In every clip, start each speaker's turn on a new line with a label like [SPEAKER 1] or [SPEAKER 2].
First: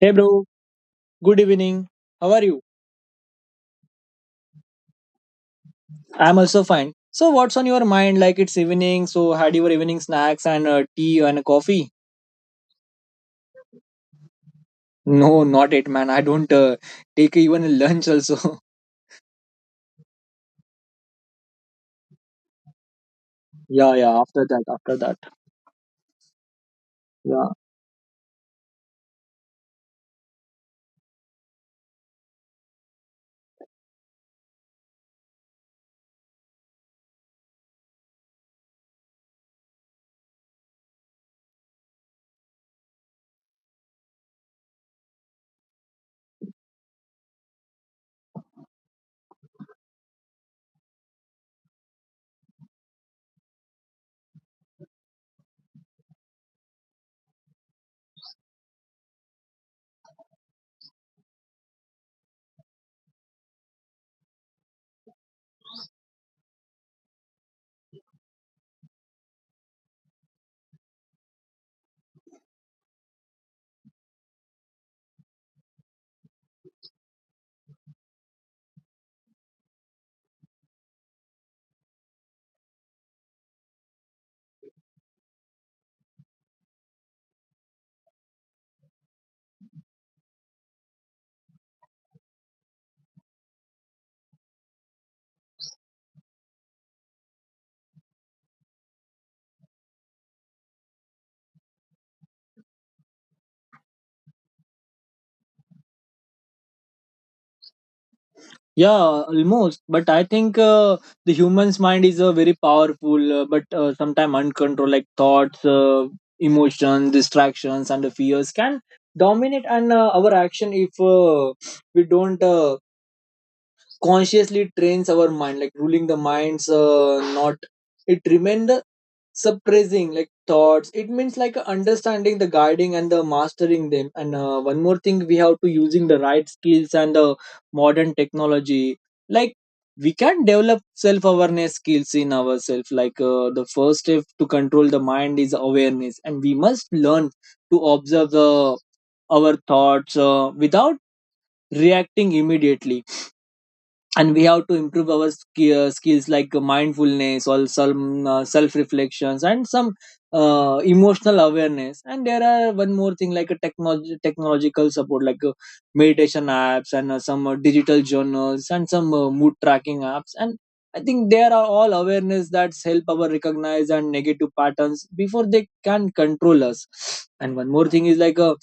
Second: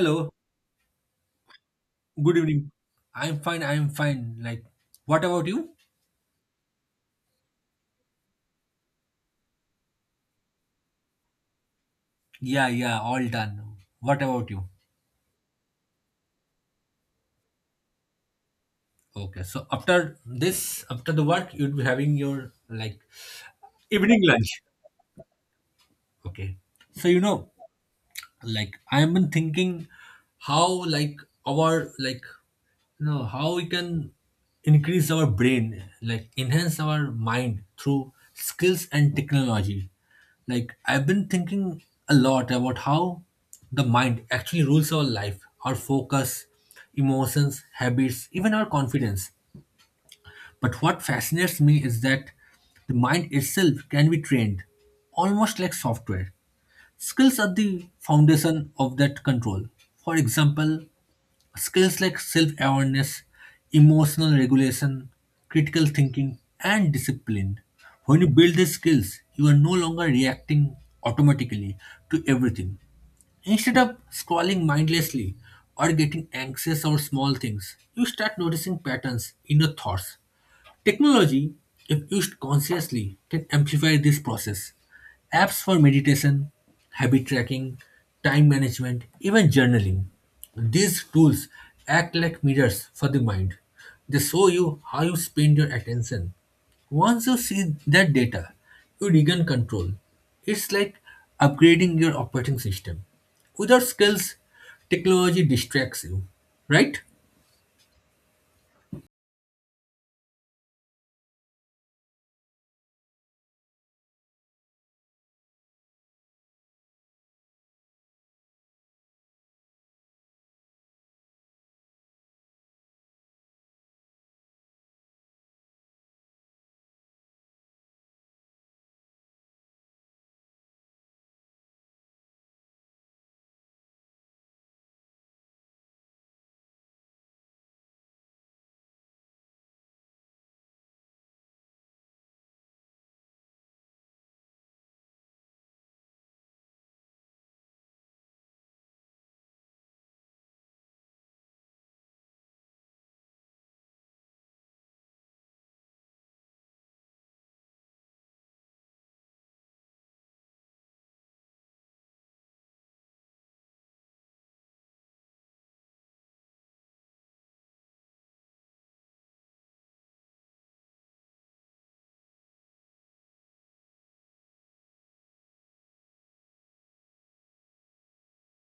[SPEAKER 1] Hey bro, good evening. How
[SPEAKER 2] good
[SPEAKER 1] are you?
[SPEAKER 2] evening. I'm fine, I'm fine. Like, what about you?
[SPEAKER 1] I'm also fine. So what's on your mind? Like it's evening, so had your evening snacks and tea and coffee?
[SPEAKER 2] Yeah, yeah, all done. What about you?
[SPEAKER 1] No, not it, man. I don't. Take even lunch also.
[SPEAKER 2] Okay, so after this, after the work, you'll be having your like
[SPEAKER 1] Yeah, yeah.
[SPEAKER 2] evening
[SPEAKER 1] After
[SPEAKER 2] lunch.
[SPEAKER 1] that, after that.
[SPEAKER 2] Okay. So,
[SPEAKER 1] Yeah,
[SPEAKER 2] like, I've been thinking how like our like No, how we can increase our brain, like, enhance our mind through skills and technology. Like, I've been thinking a lot about how the mind actually rules our life, our focus, emotions, habits, even our confidence. But what fascinates me is that the mind itself can be trained, almost like software. Skills are the foundation of that control. For example, skills like self awareness, emotional regulation, critical thinking, and discipline. When you build these skills, you are no longer reacting automatically to everything. Instead of scrolling mindlessly or getting anxious over small things, you start noticing patterns in your thoughts. Technology, if used consciously, can amplify this process. Apps for meditation, habit tracking, time management, even journaling. These tools act like mirrors for the mind. They show you how you spend your attention. Once you see that data, you regain control. It's like upgrading your operating system. Without skills, technology distracts you, right?
[SPEAKER 1] yeah, almost. But I think the human's mind is very powerful, but sometimes uncontrolled, like thoughts, emotions, distractions, and the fears can dominate and our action if we don't consciously trains our mind like ruling the mind's not it remain the suppressing like thoughts, it means like understanding the guiding and the mastering them, and one more thing, we have to using the right skills and the modern technology, like we can develop self awareness skills in ourselves like the first step to control the mind is awareness and we must learn to observe the our thoughts without reacting immediately. And we have to improve our skills like mindfulness or some self reflections and some emotional awareness. And there are one more thing like a technology technological support like meditation apps and some digital journals and some mood tracking apps. And I think there are all awareness that help our recognize and negative patterns before they can control us. And one more thing is like a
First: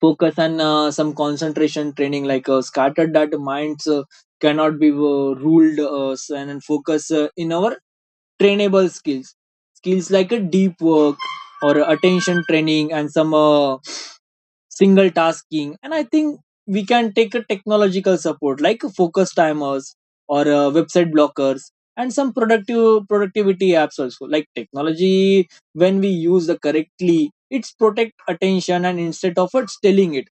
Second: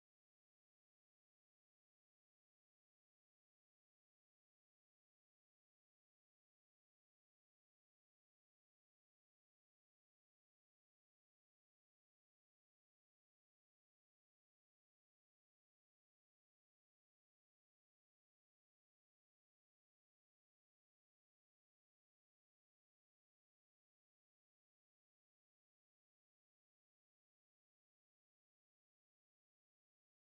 [SPEAKER 1] focus and some concentration training, like scattered that minds cannot be ruled and focus in our trainable skills like a deep work or attention training and some single tasking. And I think we can take a technological support like focus timers or website blockers and some productive productivity apps also. Like technology, when we use the correctly it's protect attention and instead of it stealing it.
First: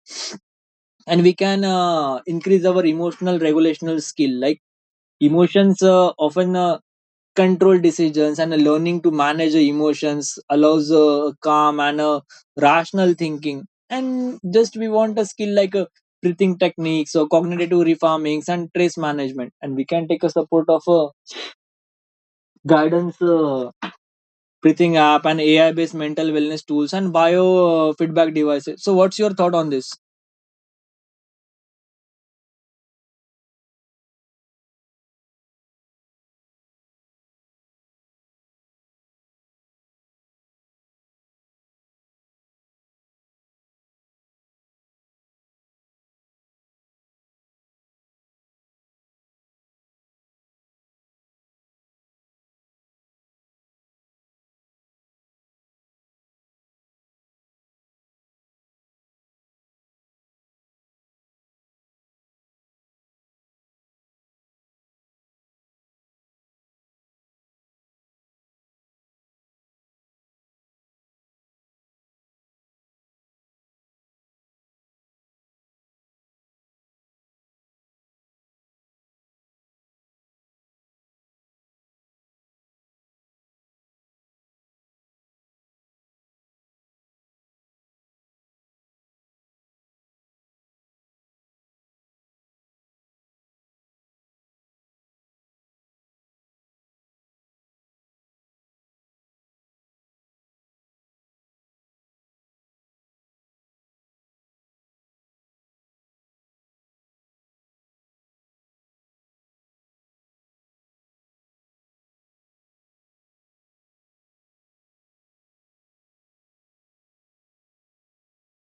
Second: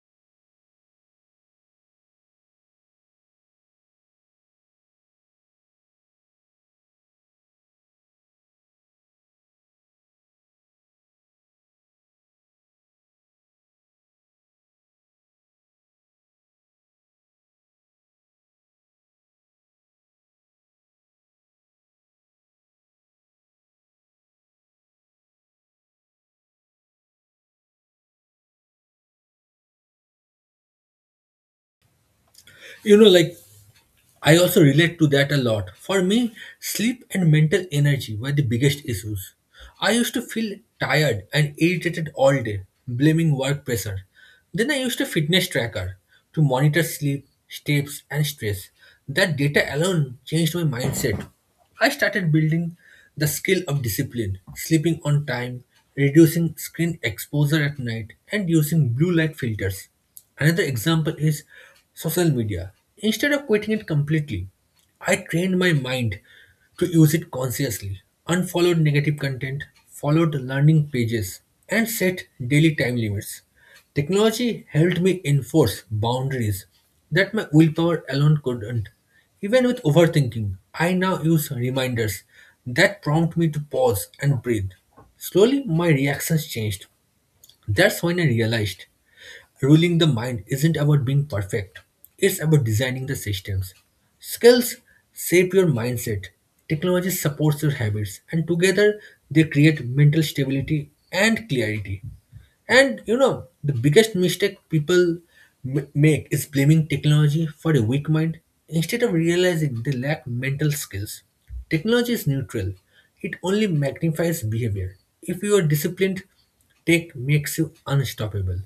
[SPEAKER 1] And we can increase our emotional regulational skill, like emotions often control decisions, and a learning to manage the emotions allows a calm and a rational thinking. And just we want a skill like a breathing techniques or cognitive reformings and stress management. And we can take a support of a guidance breathing app and ai based mental wellness tools and biofeedback devices. So what's your thought on this?
[SPEAKER 2] Like, I also relate to that a lot. For me, sleep and mental energy were the biggest issues. I used to feel tired and irritated all day, blaming work pressure. Then I used a fitness tracker to monitor sleep, steps, and stress. That data alone changed my mindset. I started building the skill of discipline, sleeping on time, reducing screen exposure at night, and using blue light filters. Another example is social media. Instead of quitting it completely, I trained my mind to use it consciously. Unfollow negative content, follow the learning pages, and set daily time limits. Technology helped me enforce boundaries that my willpower alone couldn't. Even with overthinking, I now use reminders that prompt me to pause and breathe. Slowly, my reactions changed. That's when I realized ruling the mind isn't about being perfect, it's about designing the systems. Skills shape your mindset, technology supports your habits, and together they create mental stability and clarity. And the biggest mistake people make is blaming technology for a weak mind instead of realizing they lack mental skills. Technology is neutral, it only magnifies behavior. If you are disciplined, tech makes you unstoppable.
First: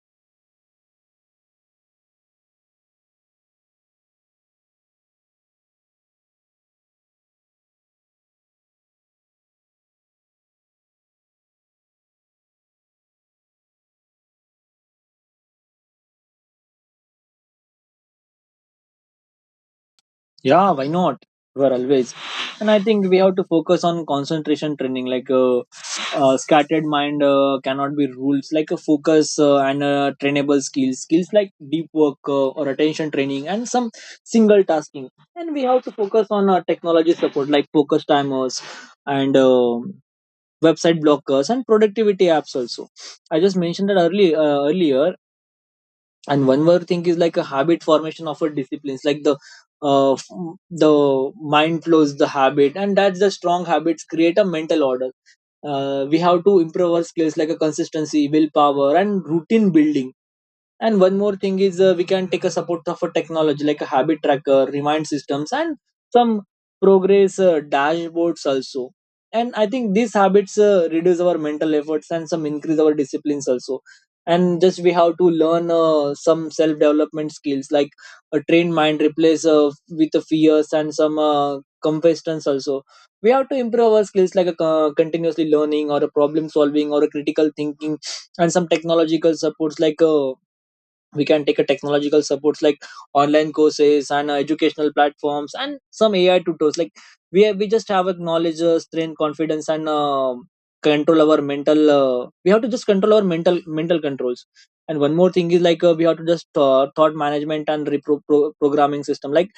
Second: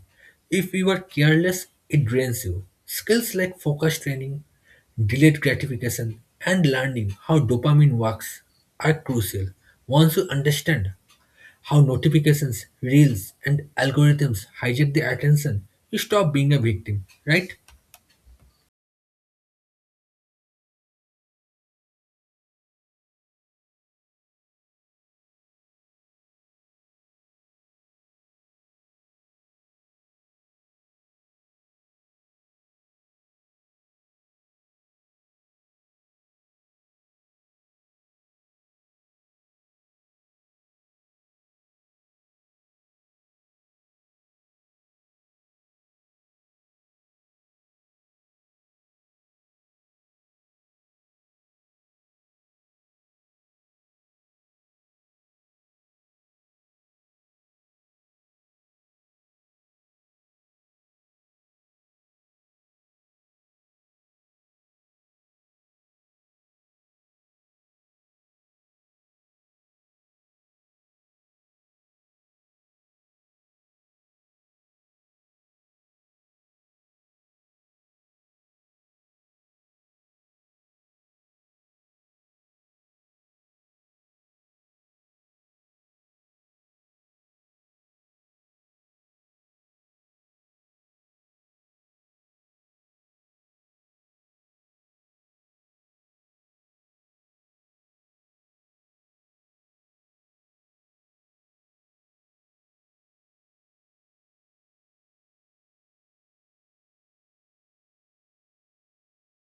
[SPEAKER 2] If you are careless, it drains you. Skills like focus training, delayed gratification, and learning how dopamine works are crucial. Once you understand how notifications, reels, and algorithms hijack the attention, you stop being a victim, right?
[SPEAKER 1] Yeah, why not? We're always. And I think we have to focus on concentration training. Like a scattered mind cannot be ruled. Like a focus and trainable skills. Skills like deep work or attention training and some single tasking. And we have to focus on technology support like focus timers and website blockers and productivity apps also. I just mentioned that earlier. And one more thing is like a habit formation of a disciplines, like the the mind flows the habit and that's the strong habits create a mental order. Uh, we have to improve our skills like a consistency willpower and routine building. And one more thing is, we can take a support of a technology like a habit tracker, remind systems, and some progress dashboards also. And I think these habits reduce our mental efforts and some increase our disciplines also. And just we have to learn some self development skills like a trained mind replace with the fears and some competence also. We have to improve our skills like a continuously learning or a problem solving or a critical thinking and some technological supports like we can take a technological supports like online courses and educational platforms and some ai tutors. Like we just have a knowledge strength confidence and control our mental. We have to just control our mental controls. And one more thing is like we have to just thought management and programming system, like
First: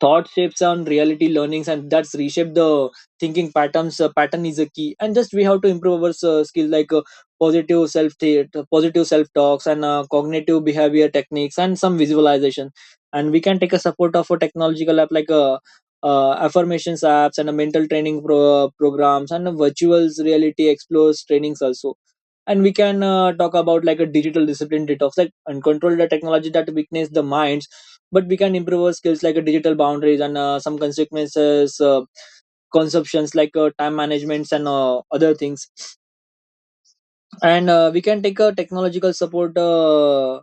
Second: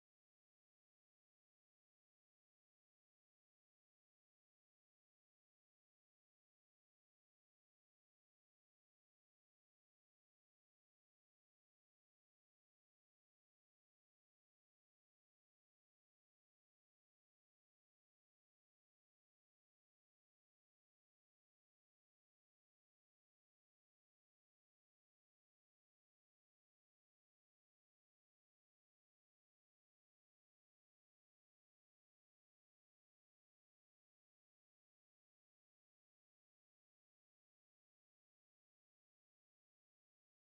[SPEAKER 1] thought shapes on reality learnings and that's reshape the thinking patterns, pattern is a key. And just we have to improve our skill like positive self positive self talks and cognitive behavior techniques and some visualization. And we can take a support of a technological app like affirmations apps and a mental training programs and a virtual reality explores trainings also. And we can talk about like a digital discipline detox like and control the technology that weakens the minds, but we can improve our skills like a digital boundaries and some consequences consumptions like time managements and other things. And we can take a technological support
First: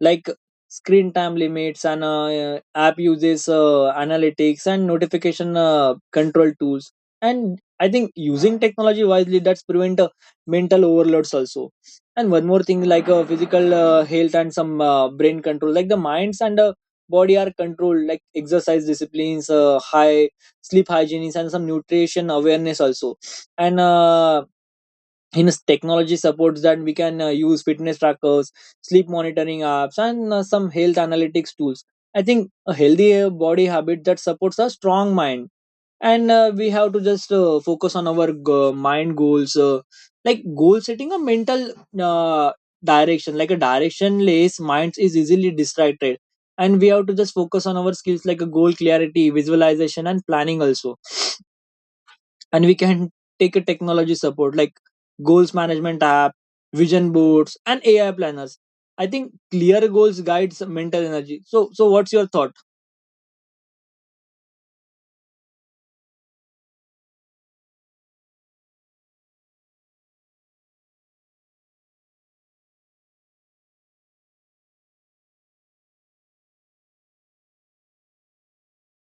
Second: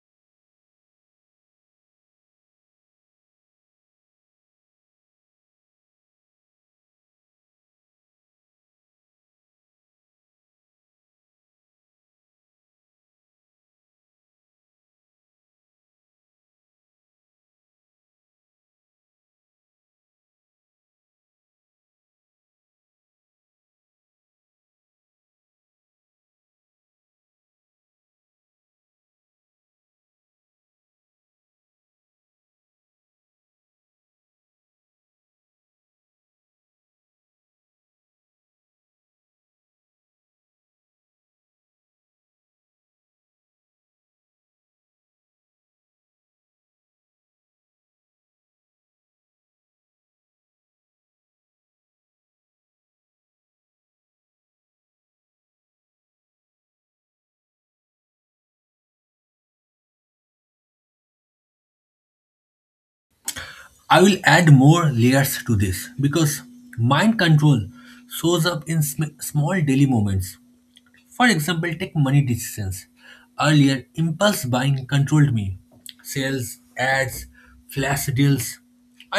[SPEAKER 1] like screen time limits and app uses analytics and notification control tools. And I think using technology wisely that's prevent mental overloads also. And one more thing like physical health and some brain control, like the minds and body are controlled, like exercise disciplines high sleep hygiene and some nutrition awareness also. And in technology supports that we can use fitness trackers, sleep monitoring apps and some health analytics tools. I think a healthy body habit that supports a strong mind. And we have to just focus on our mind goals, like goal setting a mental uh, direction, like a directionless mind is easily distracted. And we have to just focus on our skills like a goal clarity visualization and planning also. And we can take a technology support like goals management app, vision boards and ai planners. I think clear goals guides mental energy. So so what's your thought?
[SPEAKER 2] I will add more layers to this because mind control shows up in small daily moments. For example, take money decisions. Earlier, impulse buying controlled me. Sales, ads, flash deals.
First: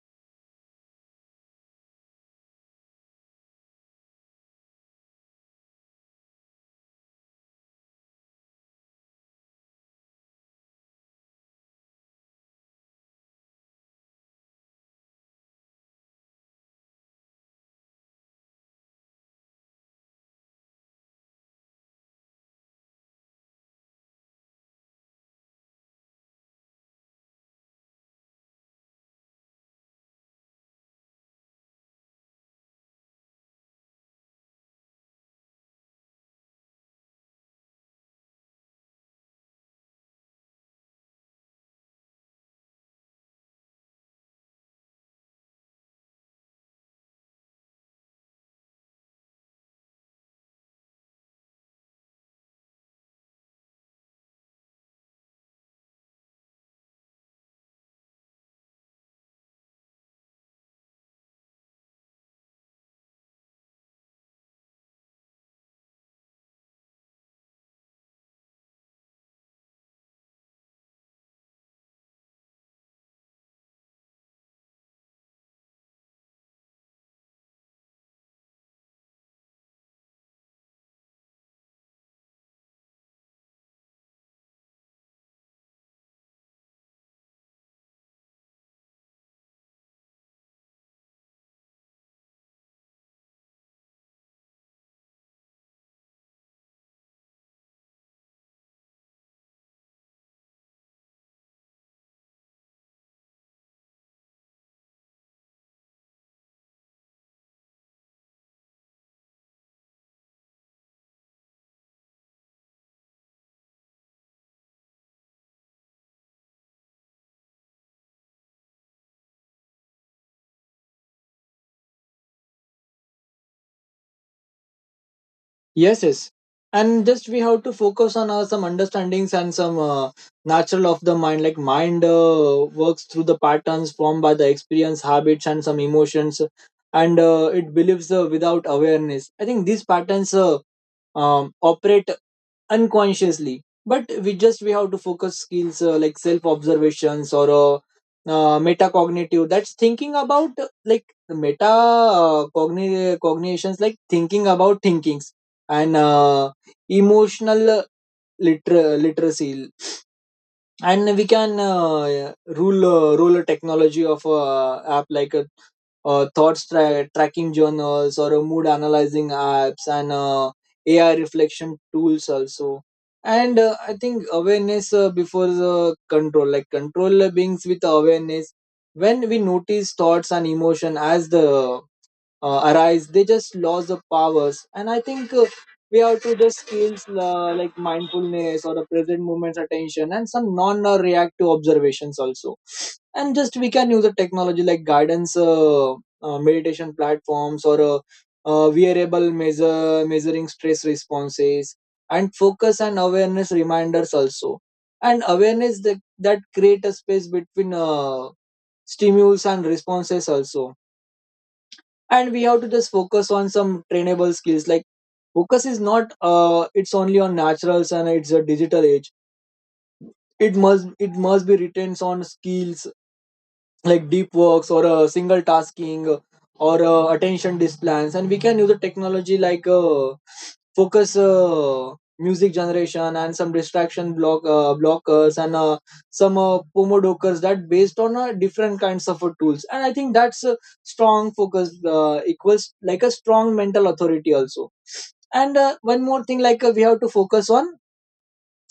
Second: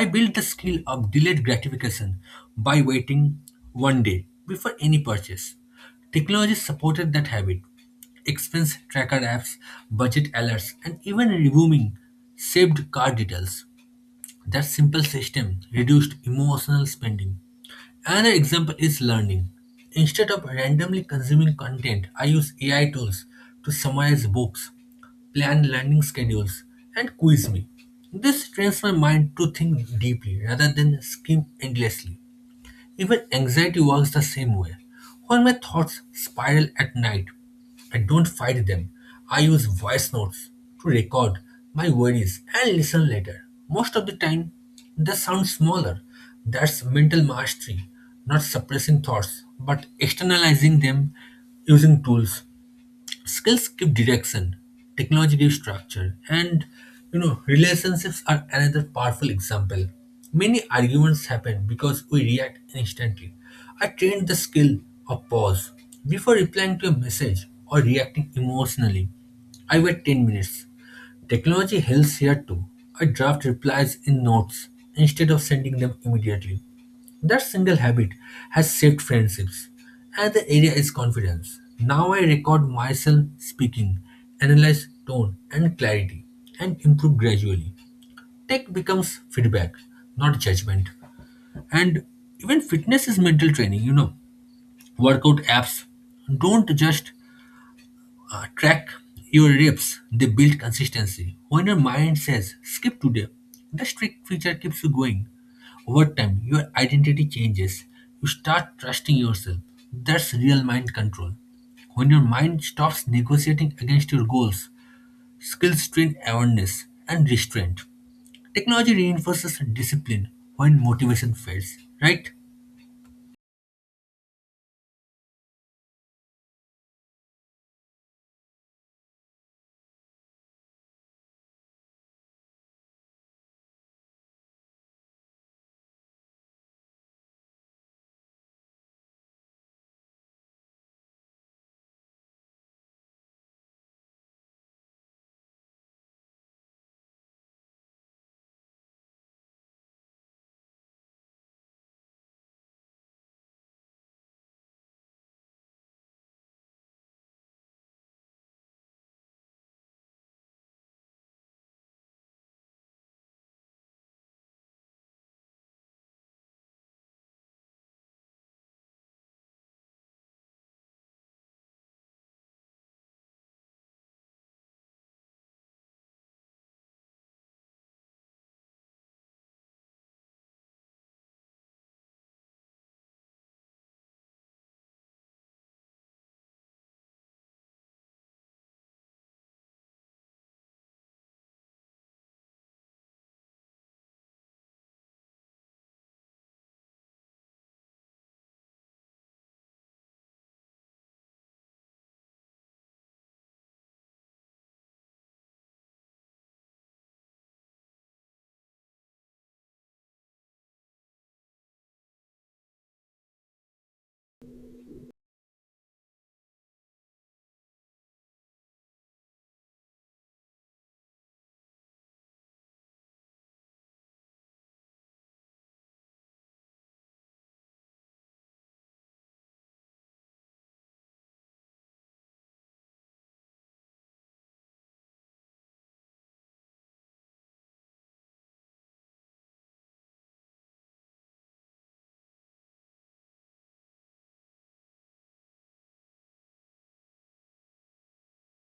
[SPEAKER 2] I built the skill of delayed gratification by waiting one day before any purchase. Technology supported that habit. Expense tracker apps, budget alerts, and even reviewing saved card details. That simple system reduced emotional spending. Another example is learning. Instead of randomly consuming content, I use AI tools to summarize books, plan learning schedules, and quiz me. This trains my mind to think deeply rather than skim endlessly. Even anxiety works the same way. When my thoughts spiral at night, I don't fight them. I use voice notes to record my worries and listen later. Most of the time, they sound smaller. That's mental mastery, not suppressing thoughts, but externalizing them using tools. Skills give direction, technology gives structure, and relationships are another powerful example. Many arguments happen because we react instantly. I trained the skill of pause. Before replying to a message or reacting emotionally, I wait 10 minutes. Technology helps here too. I draft replies in notes instead of sending them immediately. That single habit has saved friendships, and the area is confidence. Now I record myself speaking, analyze tone and clarity, and improve gradually. Tech becomes feedback, not judgment. And even fitness is mental training. Workout apps don't just track your reps, they build consistency. When your mind says, skip today, the strict feature keeps you going. Over time, your identity changes. You start trusting yourself. That's real mind control. When your mind stops negotiating against your goals, skills train awareness and restraint. Technology reinforces discipline when motivation fades, right?
[SPEAKER 1] Yes, yes. And just we have to focus on some understandings and some natural of the mind. Like mind works through the patterns formed by the experience, habits, and some emotions, and it believes without awareness. I think these patterns operate unconsciously, but we have to focus skills like self observations or metacognitive, that's thinking about like meta cognitions, like thinking about thinkings, and emotional literacy. And we can rule a technology of a app like thoughts tracking journals or a mood analyzing apps and AI reflection tools also. And I think awareness before the control, like control beings with awareness. When we notice thoughts and emotion as the arise, they just lost the powers. And I think we have to just skills like mindfulness or the present moment's attention and some non-reactive observations also. And just we can use a technology like guidance meditation platforms or wearable measure measuring stress responses and focus and awareness reminders also. And awareness that create a space between stimulus and responses also. And we have to just focus on some trainable skills, like focus is not it's only on naturals and it's a digital age, it must be retains on skills like deep works or a single tasking or attention displans. And we can use the technology like focus music generation and some distraction blockers and some pomodokers that based on different kinds of tools. And I think that's a strong focus equals like a strong mental authority also. And one more thing like we have to focus on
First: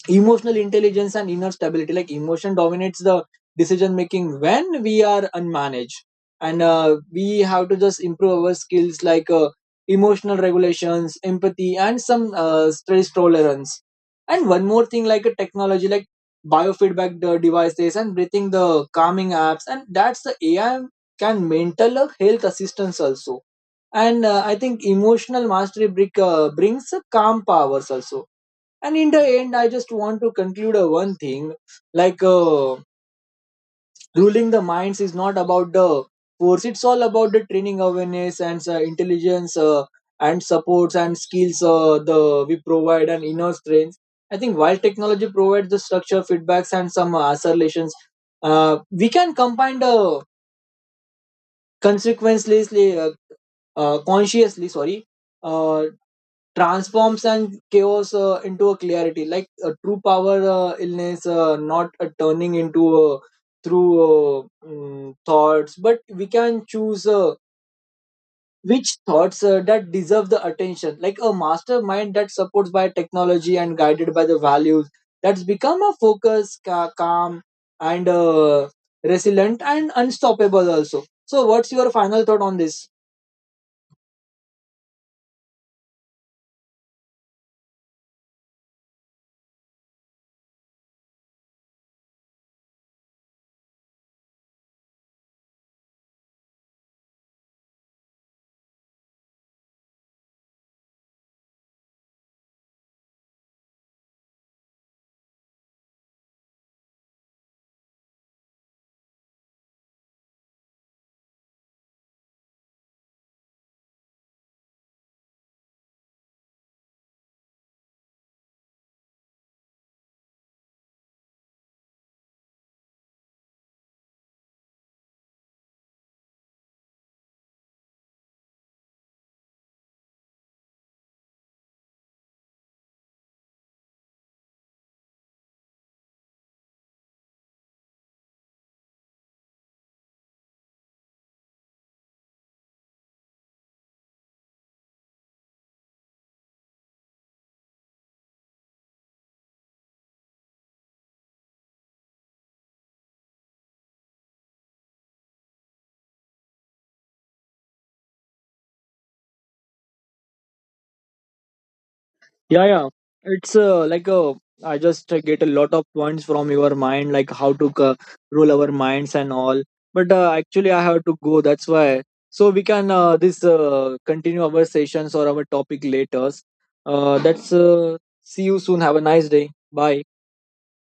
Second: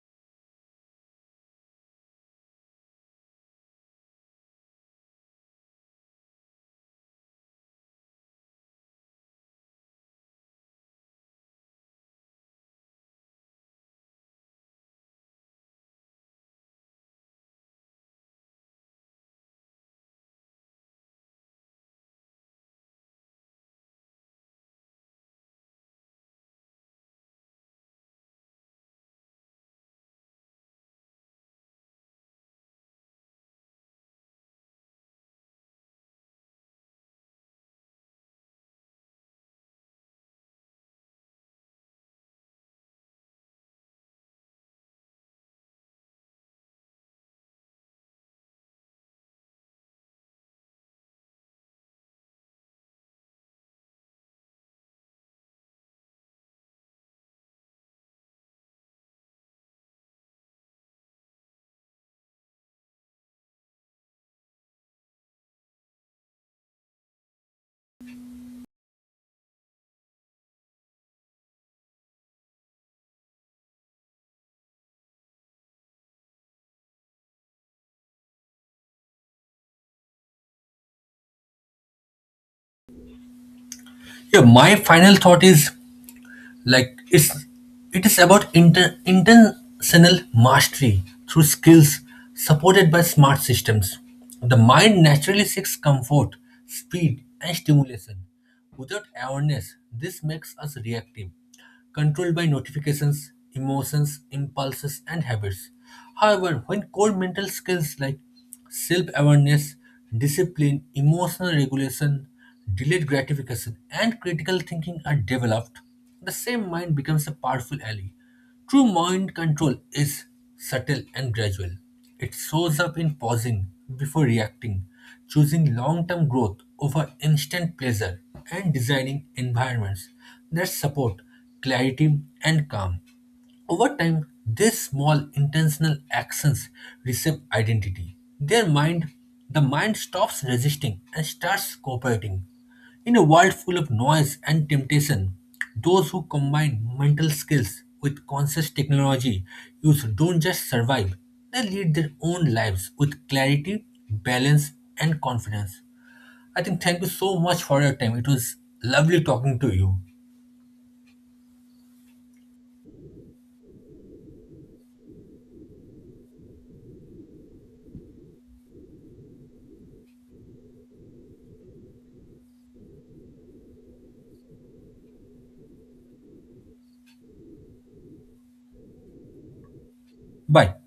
[SPEAKER 1] emotional intelligence and inner stability, like emotion dominates the decision making when we are unmanaged. And we have to just improve our skills like emotional regulations empathy and some stress tolerance. And one more thing like a technology like biofeedback devices and breathing the calming apps and that's the ai can mental health assistance also. And I think emotional mastery brings calm powers also. And in the end I just want to conclude one thing like ruling the minds is not about the force, it's all about the training awareness and intelligence and supports and skills, the we provide and inner strength. I think while technology provides the structure feedbacks and some assertions, uh, we can combine the consequently consciously sorry uh, transforms and chaos into a clarity, like a true power illness not a turning into thoughts, but we can choose which thoughts that deserve the attention, like a mastermind that supports by technology and guided by the values, that's become a focus calm and resilient and unstoppable also. So what's your final thought on this?
[SPEAKER 2] Yeah, my final thought is, like, it is about intentional mastery through skills supported by smart systems. The mind naturally seeks comfort, speed, and stimulation. Without awareness, this makes us reactive, controlled by notifications, emotions, impulses, and habits. However, when core mental skills like self awareness, discipline, emotional regulation, delayed gratification, and critical thinking are developed, the same mind becomes a powerful ally. True mind control is subtle and gradual. It shows up in pausing before reacting, choosing long term growth over instant pleasure, and designing environments that support clarity and calm. Over time, these small intentional actions reshape identity. The mind stops resisting and starts cooperating. In a world full of noise and temptation, those who combine mental skills with conscious technology use don't just survive, they lead their own lives with clarity, balance, and confidence. I think thank you so much for your time. It was lovely talking to you.
[SPEAKER 1] Yeah, yeah. It's I just get a lot of points from your mind, like how to rule our minds and all. But actually I have to go, that's why. So we can this continue our sessions or our topic later, that's see you soon, have a nice day, bye.
[SPEAKER 2] Bye.